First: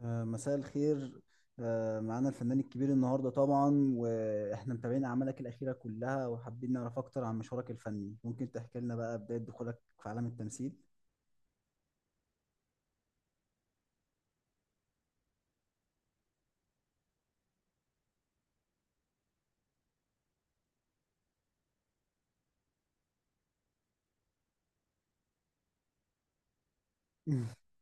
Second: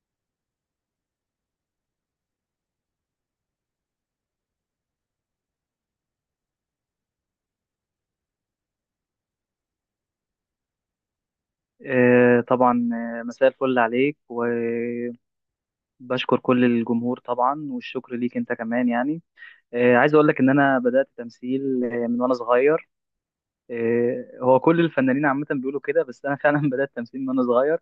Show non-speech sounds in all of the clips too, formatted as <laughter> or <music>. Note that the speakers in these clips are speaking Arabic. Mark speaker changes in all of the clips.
Speaker 1: مساء الخير. معانا الفنان الكبير النهارده طبعا، واحنا متابعين اعمالك الاخيره كلها، وحابين نعرف اكتر عن مشوارك الفني. ممكن تحكي لنا بقى بدايه دخولك في عالم التمثيل؟
Speaker 2: طبعا. مساء الفل عليك، وبشكر كل الجمهور طبعا، والشكر ليك انت كمان. يعني عايز اقول لك ان انا بدأت تمثيل من وانا صغير. هو كل الفنانين عامة بيقولوا كده، بس انا فعلا <laughs> بدأت تمثيل من وانا
Speaker 1: <laughs>
Speaker 2: صغير.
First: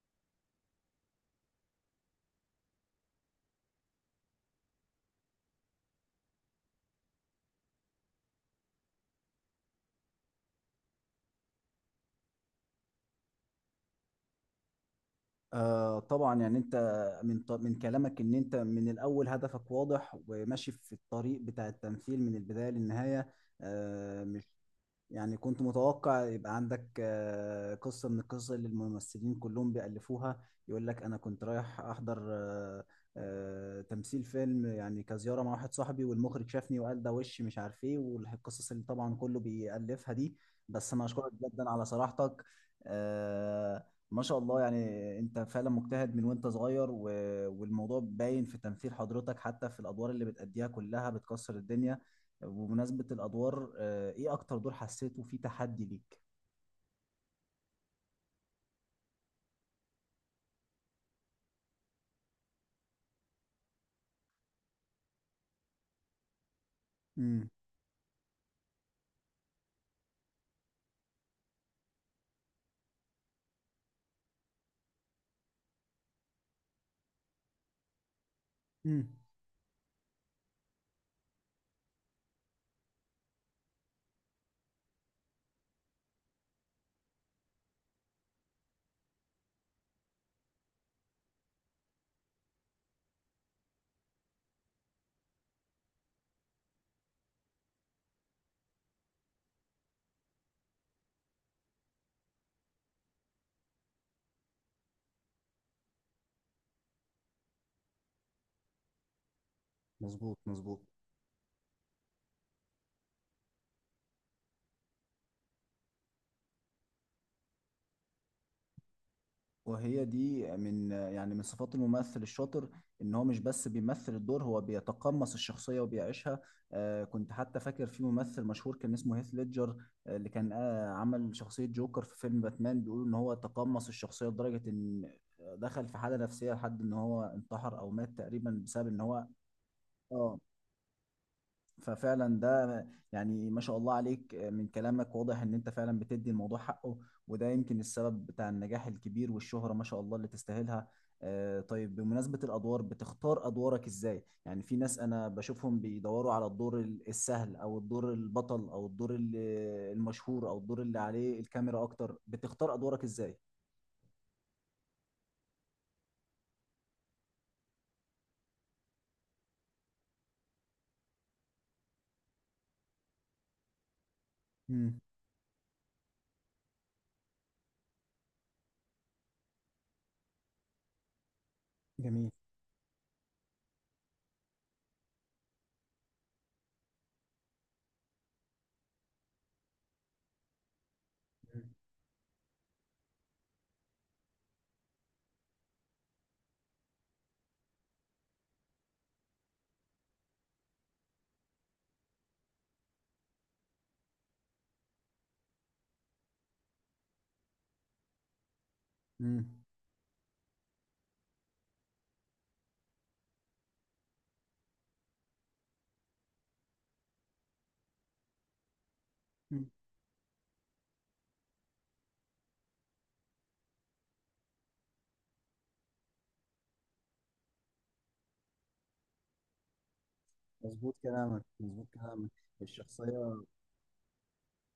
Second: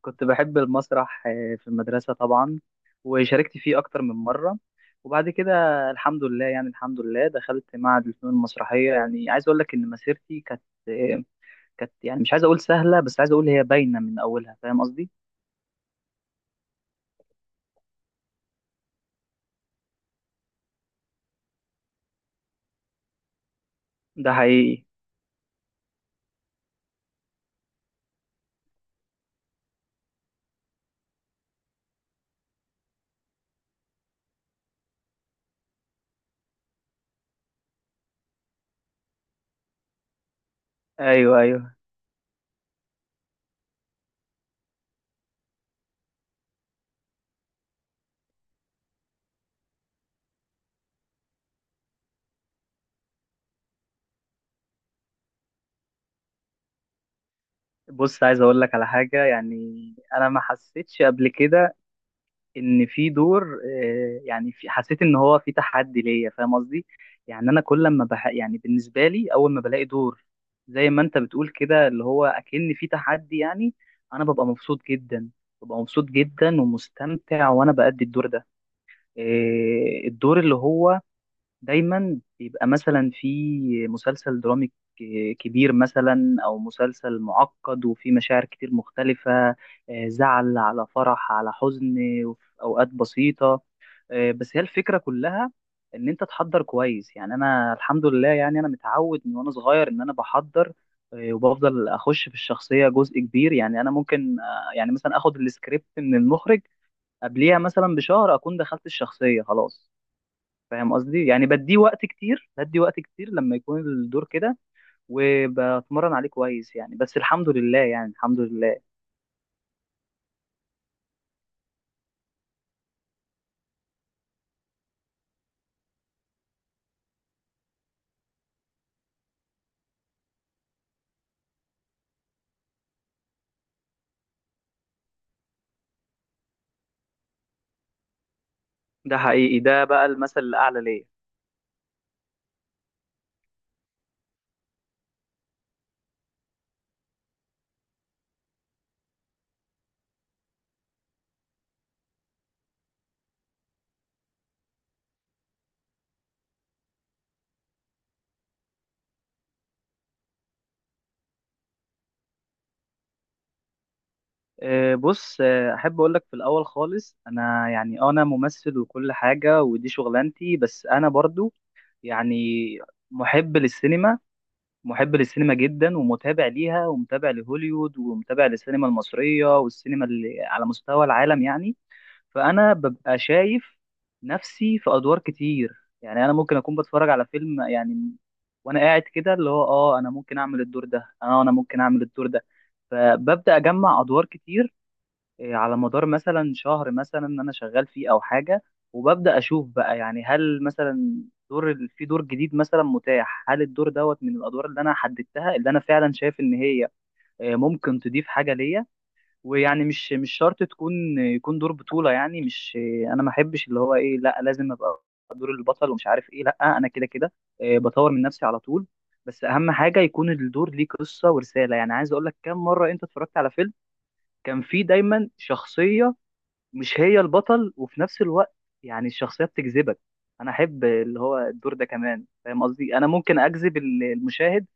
Speaker 2: كنت بحب المسرح في المدرسة طبعا، وشاركت فيه اكتر من مرة. وبعد كده الحمد لله، يعني الحمد لله دخلت معهد الفنون المسرحية. يعني عايز اقول لك ان مسيرتي كانت، آه، كانت يعني مش عايز اقول سهلة، بس عايز اقول هي باينة من اولها، فاهم قصدي.
Speaker 1: طبعا، يعني انت من كلامك ان انت من الاول هدفك واضح وماشي في الطريق بتاع التمثيل من البدايه للنهايه.
Speaker 2: ده
Speaker 1: آه
Speaker 2: حقيقي.
Speaker 1: يعني كنت متوقع يبقى عندك قصة من القصص اللي الممثلين كلهم بيألفوها، يقول لك أنا كنت رايح أحضر تمثيل فيلم، يعني كزيارة مع واحد صاحبي، والمخرج شافني وقال ده وش مش عارف إيه، والقصص اللي طبعا كله بيألفها دي. بس أنا أشكرك
Speaker 2: ايوه
Speaker 1: جدا
Speaker 2: ايوه.
Speaker 1: على صراحتك. آه، ما شاء الله، يعني أنت فعلا مجتهد من وأنت صغير، والموضوع باين في تمثيل حضرتك حتى في الأدوار اللي بتأديها كلها بتكسر الدنيا. بمناسبة الأدوار، إيه أكتر دور حسيته فيه تحدي ليك؟
Speaker 2: بص، عايز اقول لك على حاجه. يعني انا ما حسيتش قبل كده ان في دور يعني حسيت ان هو في تحدي ليا، فاهم قصدي.
Speaker 1: امم.
Speaker 2: يعني انا كل ما بح، يعني بالنسبه لي اول ما بلاقي دور زي ما انت بتقول كده، اللي هو اكن في تحدي، يعني انا ببقى مبسوط جدا. ببقى مبسوط جدا ومستمتع وانا بأدي الدور ده.
Speaker 1: امم.
Speaker 2: الدور اللي هو دايما بيبقى مثلا في مسلسل درامي كبير مثلا، او مسلسل معقد وفي مشاعر كتير مختلفة، زعل على فرح على حزن، وفي اوقات بسيطة. بس هي الفكرة كلها ان انت تحضر كويس. يعني انا الحمد لله، يعني انا متعود من وانا صغير ان انا بحضر، وبفضل اخش في الشخصية جزء كبير. يعني انا ممكن يعني مثلا اخد السكريبت من المخرج، قبليها مثلا بشهر اكون دخلت الشخصية خلاص،
Speaker 1: مظبوط، مظبوط.
Speaker 2: فاهم قصدي. يعني بديه وقت كتير، بدي وقت كتير لما يكون الدور كده وبتمرن عليه كويس. يعني بس الحمد لله، يعني الحمد لله.
Speaker 1: وهي دي من، يعني من صفات الممثل الشاطر، ان هو مش بس بيمثل الدور، هو بيتقمص الشخصيه وبيعيشها. كنت حتى فاكر في ممثل مشهور كان اسمه هيث ليدجر، اللي كان عمل شخصيه جوكر في فيلم باتمان. بيقولوا ان هو تقمص الشخصيه لدرجه ان دخل في حاله نفسيه لحد ان هو انتحر او مات تقريبا بسبب ان
Speaker 2: ده
Speaker 1: هو...
Speaker 2: حقيقي، ده بقى
Speaker 1: اه
Speaker 2: المثل الأعلى ليا.
Speaker 1: ففعلا ده يعني ما شاء الله عليك، من كلامك واضح ان انت فعلا بتدي الموضوع حقه، وده يمكن السبب بتاع النجاح الكبير والشهرة ما شاء الله اللي تستاهلها. طيب، بمناسبة الأدوار، بتختار أدوارك إزاي؟ يعني في ناس أنا بشوفهم بيدوروا على الدور السهل، أو الدور البطل، أو الدور المشهور، أو الدور اللي عليه الكاميرا أكتر. بتختار أدوارك إزاي؟
Speaker 2: بص، أحب أقول لك في الأول خالص، أنا يعني أنا ممثل وكل حاجة، ودي شغلانتي. بس أنا برضو يعني محب للسينما.
Speaker 1: امم.
Speaker 2: محب للسينما جدا، ومتابع ليها، ومتابع لهوليوود، ومتابع للسينما المصرية والسينما اللي على مستوى العالم. يعني
Speaker 1: جميل.
Speaker 2: فانا ببقى شايف نفسي في ادوار كتير. يعني انا ممكن اكون بتفرج على فيلم، يعني وانا قاعد كده اللي هو اه انا ممكن اعمل الدور ده، اه انا ممكن اعمل الدور ده. فببدا اجمع ادوار كتير على مدار مثلا شهر مثلا ان انا شغال فيه او حاجه. وببدا اشوف بقى، يعني هل مثلا دور جديد مثلا متاح، هل الدور دوت من الادوار اللي انا حددتها، اللي انا فعلا شايف ان هي ممكن تضيف حاجه ليا.
Speaker 1: مم.
Speaker 2: ويعني مش شرط يكون دور بطولة، يعني مش انا ما احبش اللي هو ايه لا لازم ابقى دور البطل ومش عارف ايه. لا، انا كده كده بطور من نفسي على طول. بس
Speaker 1: مم.
Speaker 2: اهم حاجة يكون الدور ليه قصة ورسالة. يعني عايز اقول لك، كم مرة انت اتفرجت على فيلم كان فيه دايما شخصية مش هي البطل، وفي نفس الوقت يعني الشخصية بتجذبك؟ انا احب
Speaker 1: مظبوط
Speaker 2: اللي هو
Speaker 1: كلامك،
Speaker 2: الدور ده
Speaker 1: مظبوط
Speaker 2: كمان،
Speaker 1: كلامك.
Speaker 2: فاهم قصدي. انا
Speaker 1: الشخصية.
Speaker 2: ممكن اجذب المشاهد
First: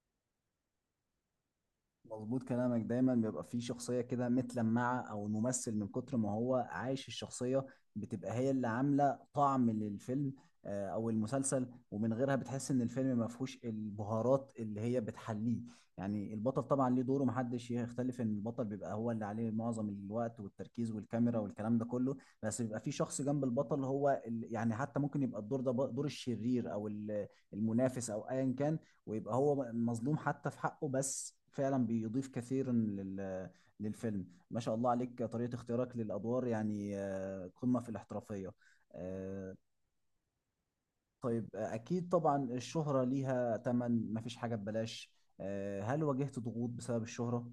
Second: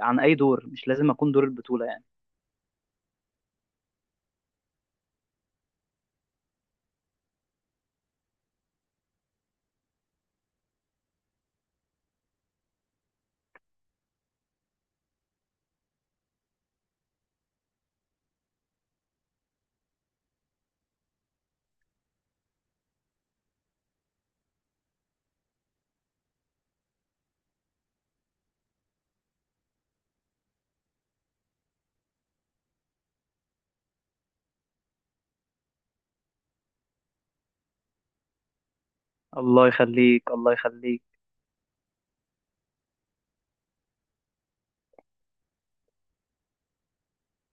Speaker 2: عن اي دور، مش لازم اكون دور البطولة يعني.
Speaker 1: مظبوط كلامك، دايما بيبقى فيه شخصية كده متلمعة، أو الممثل من كتر ما هو عايش الشخصية بتبقى هي اللي عاملة طعم للفيلم أو المسلسل. ومن غيرها بتحس إن الفيلم ما فيهوش البهارات اللي هي بتحليه. يعني البطل طبعا ليه دوره، محدش يختلف إن البطل بيبقى هو اللي عليه معظم الوقت والتركيز والكاميرا والكلام ده كله. بس بيبقى فيه شخص جنب البطل هو يعني حتى ممكن يبقى الدور ده دور الشرير، أو المنافس، أو أيا كان. ويبقى هو مظلوم حتى في حقه، بس فعلا بيضيف كثيرا للفيلم. ما شاء الله عليك طريقة اختيارك للأدوار، يعني قمة في الاحترافية. آه،
Speaker 2: الله يخليك، الله يخليك.
Speaker 1: طيب، أكيد طبعا الشهرة ليها تمن، مفيش حاجة ببلاش. هل واجهت ضغوط بسبب الشهرة؟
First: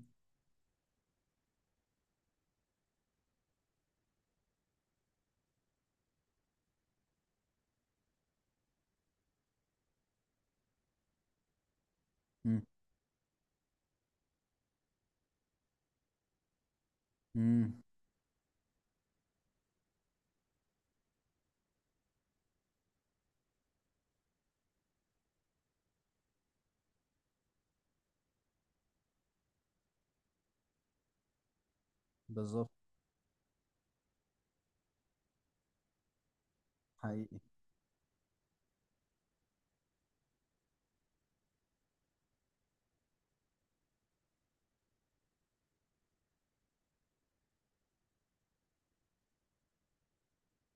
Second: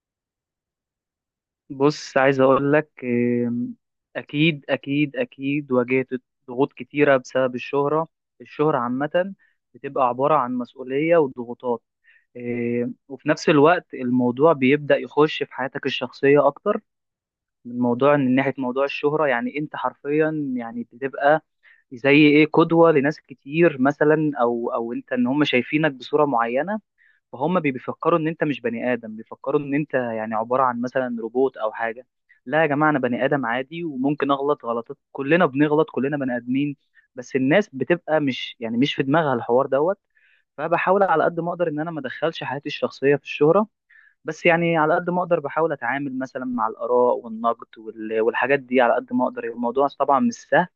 Speaker 2: بص، عايز اقول لك، اكيد اكيد اكيد واجهت ضغوط كتيره بسبب الشهره. الشهره عامه بتبقى عباره عن مسؤوليه وضغوطات.
Speaker 1: مم.
Speaker 2: وفي نفس الوقت الموضوع بيبدا يخش في حياتك الشخصيه اكتر، من
Speaker 1: مم.
Speaker 2: موضوع ناحيه موضوع الشهره. يعني انت حرفيا يعني بتبقى زي ايه قدوه لناس كتير مثلا، او انت ان هم شايفينك بصوره معينه. فهم بيفكروا ان انت مش بني ادم، بيفكروا ان انت يعني عباره عن مثلا روبوت او حاجه. لا يا
Speaker 1: بالظبط.
Speaker 2: جماعه، انا بني ادم عادي وممكن اغلط غلطات، كلنا بنغلط، كلنا بني ادمين. بس
Speaker 1: حقيقي.
Speaker 2: الناس بتبقى مش، يعني مش في دماغها الحوار دوت. فبحاول على قد ما اقدر ان انا ما ادخلش حياتي الشخصيه في الشهره. بس يعني على قد ما اقدر بحاول اتعامل مثلا مع الاراء والنقد والحاجات دي على قد ما اقدر. الموضوع طبعا مش سهل،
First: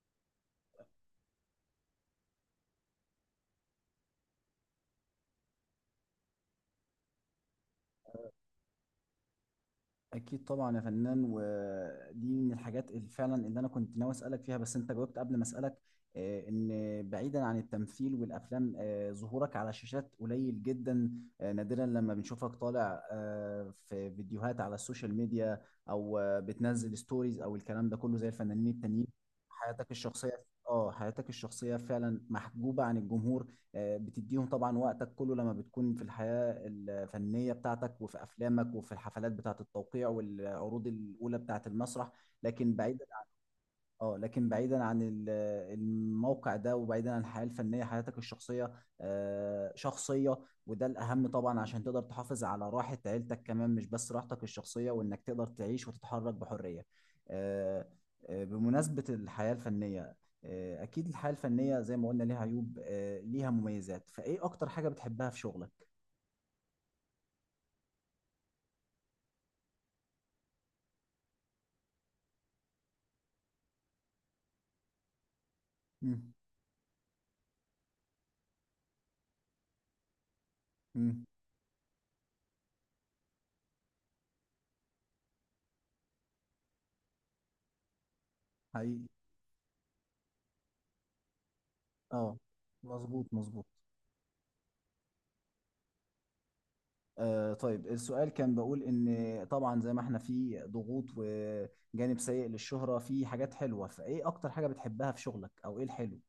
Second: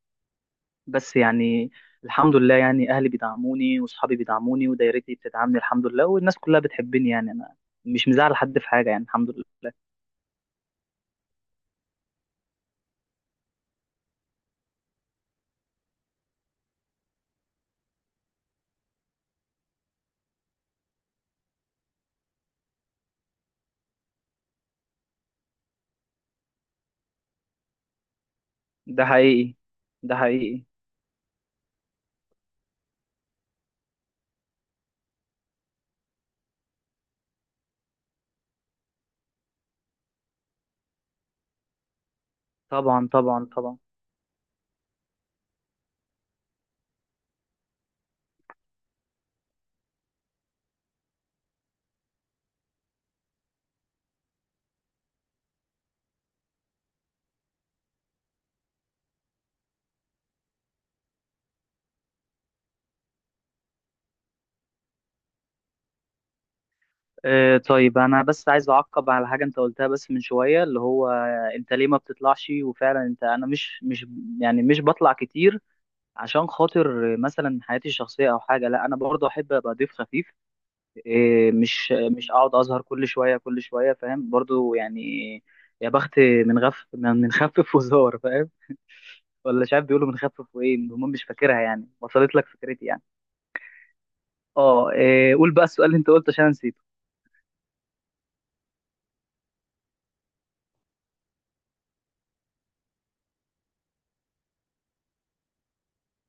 Speaker 2: بس يعني الحمد لله. يعني أهلي بيدعموني، وأصحابي بيدعموني، ودايرتي بتدعمني، الحمد لله. والناس كلها بتحبني، يعني أنا مش مزعل حد في حاجة يعني، الحمد لله.
Speaker 1: اكيد طبعا يا فنان، ودي من الحاجات اللي فعلا اللي انا كنت ناوي اسالك فيها، بس انت جاوبت قبل ما اسالك. ان بعيدا عن التمثيل والافلام، ظهورك على شاشات قليل جدا. نادرا لما بنشوفك طالع في فيديوهات على السوشيال ميديا، او بتنزل ستوريز او الكلام ده كله زي الفنانين
Speaker 2: ده
Speaker 1: التانيين.
Speaker 2: حقيقي. ده حقيقي.
Speaker 1: حياتك الشخصيه فعلا محجوبه عن الجمهور. بتديهم طبعا وقتك كله لما بتكون في الحياة الفنية بتاعتك، وفي أفلامك، وفي الحفلات بتاعة التوقيع والعروض الأولى بتاعة المسرح. لكن بعيدا،
Speaker 2: طبعا طبعا طبعا.
Speaker 1: اه لكن بعيدا عن الموقع ده، وبعيدا عن الحياة الفنية حياتك الشخصية شخصية. وده الأهم طبعا عشان تقدر تحافظ على راحة عيلتك كمان، مش بس راحتك الشخصية، وإنك تقدر تعيش وتتحرك بحرية. آه، بمناسبة الحياة الفنية، أكيد الحياة الفنية زي ما قلنا ليها عيوب، ليها مميزات. فإيه أكتر حاجة بتحبها في شغلك؟
Speaker 2: آه طيب، أنا بس عايز أعقب على حاجة أنت قلتها بس من شوية، اللي هو أنت ليه ما بتطلعش. وفعلا أنت أنا مش يعني مش بطلع كتير
Speaker 1: مم.
Speaker 2: عشان خاطر مثلا حياتي الشخصية أو حاجة. لا، أنا برضه أحب أبقى ضيف خفيف،
Speaker 1: مم.
Speaker 2: مش اقعد اظهر كل شويه كل شويه، فاهم برضو. يعني يا بخت من غف، من خفف وزار، فاهم؟
Speaker 1: حقيقي.
Speaker 2: ولا مش عارف، بيقولوا من خفف وايه، المهم مش فاكرها. يعني وصلت
Speaker 1: اه.
Speaker 2: لك فكرتي يعني.
Speaker 1: مظبوط، مظبوط.
Speaker 2: اه. قول بقى السؤال اللي انت قلته، عشان أنا نسيت.
Speaker 1: طيب، السؤال كان بقول إن طبعا زي ما احنا في ضغوط وجانب سيء للشهرة، في حاجات حلوة، فإيه أكتر حاجة بتحبها في شغلك، أو إيه الحلو؟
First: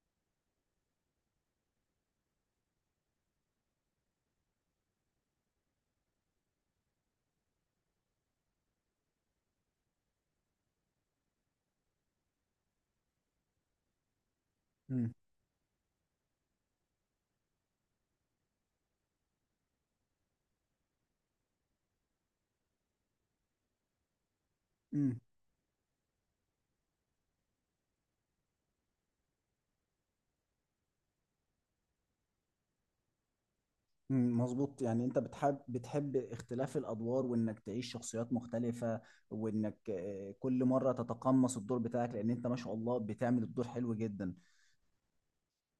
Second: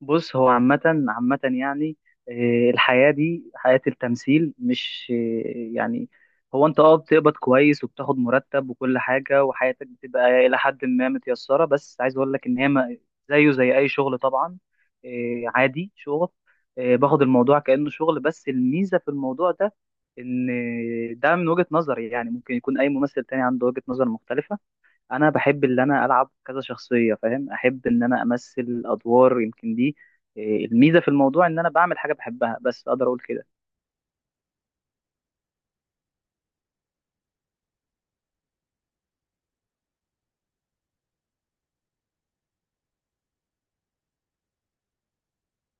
Speaker 2: بص هو عامة. عامة يعني الحياة دي حياة التمثيل مش يعني هو انت اه بتقبض كويس، وبتاخد مرتب وكل حاجة، وحياتك بتبقى إلى حد ما متيسرة. بس عايز أقول لك إن هي زيه زي أي شغل طبعا.
Speaker 1: مم.
Speaker 2: عادي شغل، باخد الموضوع كأنه شغل. بس الميزة في الموضوع ده، إن ده من وجهة نظري، يعني ممكن يكون أي ممثل تاني عنده وجهة نظر مختلفة.
Speaker 1: مم.
Speaker 2: انا بحب ان انا العب كذا شخصيه، فاهم، احب ان انا امثل ادوار يمكن دي الميزه في الموضوع، ان انا بعمل حاجه بحبها، بس اقدر اقول كده.
Speaker 1: مم، مظبوط، يعني انت بتحب، بتحب اختلاف الادوار وانك تعيش شخصيات مختلفه، وانك كل مره تتقمص الدور بتاعك، لان انت ما شاء الله بتعمل الدور حلو جدا.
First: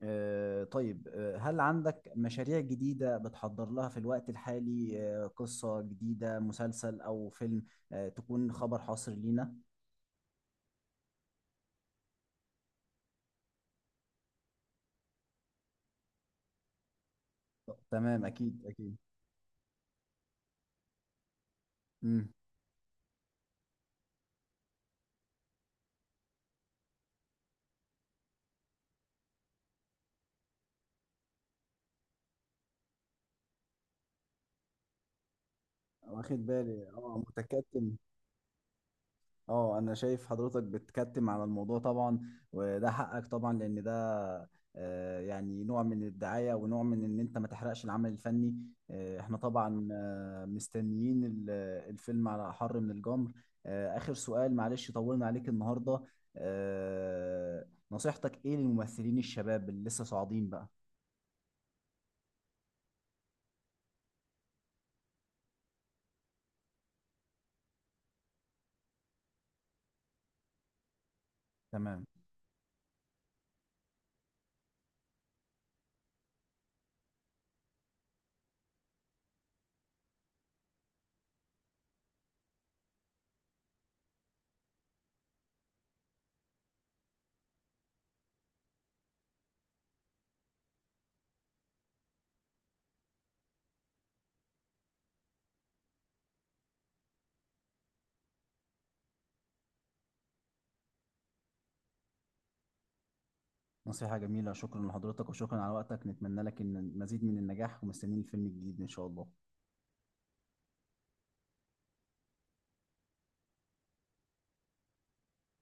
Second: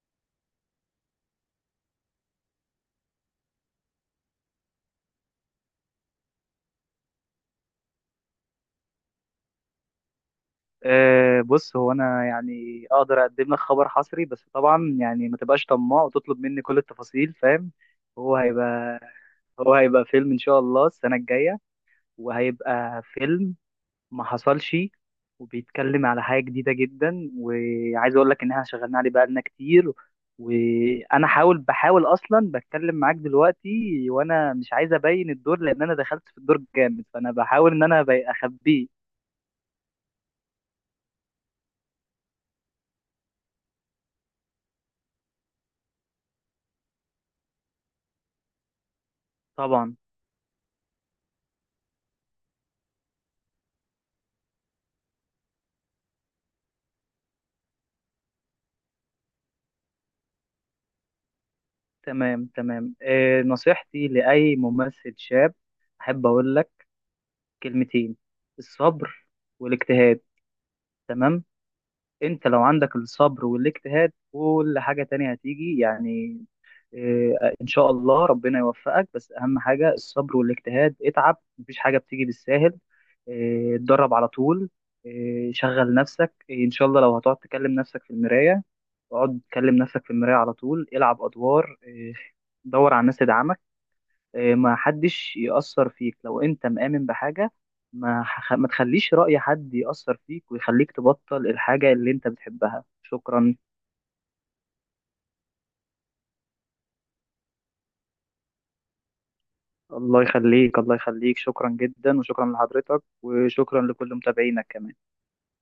Speaker 1: طيب، هل عندك مشاريع جديدة بتحضر لها في الوقت الحالي؟ قصة جديدة، مسلسل أو فيلم، تكون خبر حاصر لينا؟
Speaker 2: أه بص، هو انا يعني اقدر اقدم لك خبر حصري، بس طبعا يعني ما تبقاش طماع وتطلب مني كل التفاصيل، فاهم.
Speaker 1: تمام،
Speaker 2: هو
Speaker 1: أكيد، أكيد.
Speaker 2: هيبقى هو هيبقى فيلم ان شاء الله السنه الجايه.
Speaker 1: مم.
Speaker 2: وهيبقى فيلم ما حصلش، وبيتكلم على حاجة جديدة جدا. وعايز اقول لك ان احنا شغالين عليه بقالنا كتير. وانا بحاول اصلا بتكلم معاك دلوقتي، وانا مش عايز ابين الدور، لان انا دخلت في
Speaker 1: واخد
Speaker 2: الدور
Speaker 1: بالي،
Speaker 2: جامد، فانا بحاول ان
Speaker 1: متكتل.
Speaker 2: انا اخبيه.
Speaker 1: اه انا شايف حضرتك بتكتم على الموضوع طبعا، وده حقك طبعا، لان ده يعني نوع من الدعاية ونوع من ان انت ما تحرقش العمل الفني. احنا طبعا
Speaker 2: طبعا.
Speaker 1: مستنيين الفيلم على احر من الجمر. اخر سؤال، معلش طولنا عليك النهاردة. نصيحتك ايه للممثلين الشباب اللي لسه صاعدين بقى؟
Speaker 2: تمام تمام. نصيحتي لاي ممثل شاب، احب اقول لك كلمتين: الصبر والاجتهاد. تمام.
Speaker 1: تمام.
Speaker 2: انت لو عندك الصبر والاجتهاد، كل حاجة تانية هتيجي يعني. إيه، ان شاء الله ربنا يوفقك. بس اهم حاجه الصبر والاجتهاد، اتعب، مفيش حاجه بتيجي بالساهل. اتدرب على طول، شغل نفسك. ان شاء الله لو هتقعد تكلم نفسك في المرايه، اقعد تكلم نفسك في المرايه على طول، العب ادوار. دور على الناس تدعمك. ما حدش يأثر فيك لو انت مآمن بحاجه، ما تخليش رأي حد يأثر فيك ويخليك تبطل الحاجه اللي انت بتحبها. شكرا.
Speaker 1: نصيحة جميلة، شكرا لحضرتك وشكرا على وقتك. نتمنى لك ان مزيد من النجاح، ومستنيين الفيلم الجديد ان شاء الله.
Speaker 2: الله يخليك، الله يخليك، شكرا جدا، وشكرا لحضرتك، وشكرا لكل متابعينك كمان.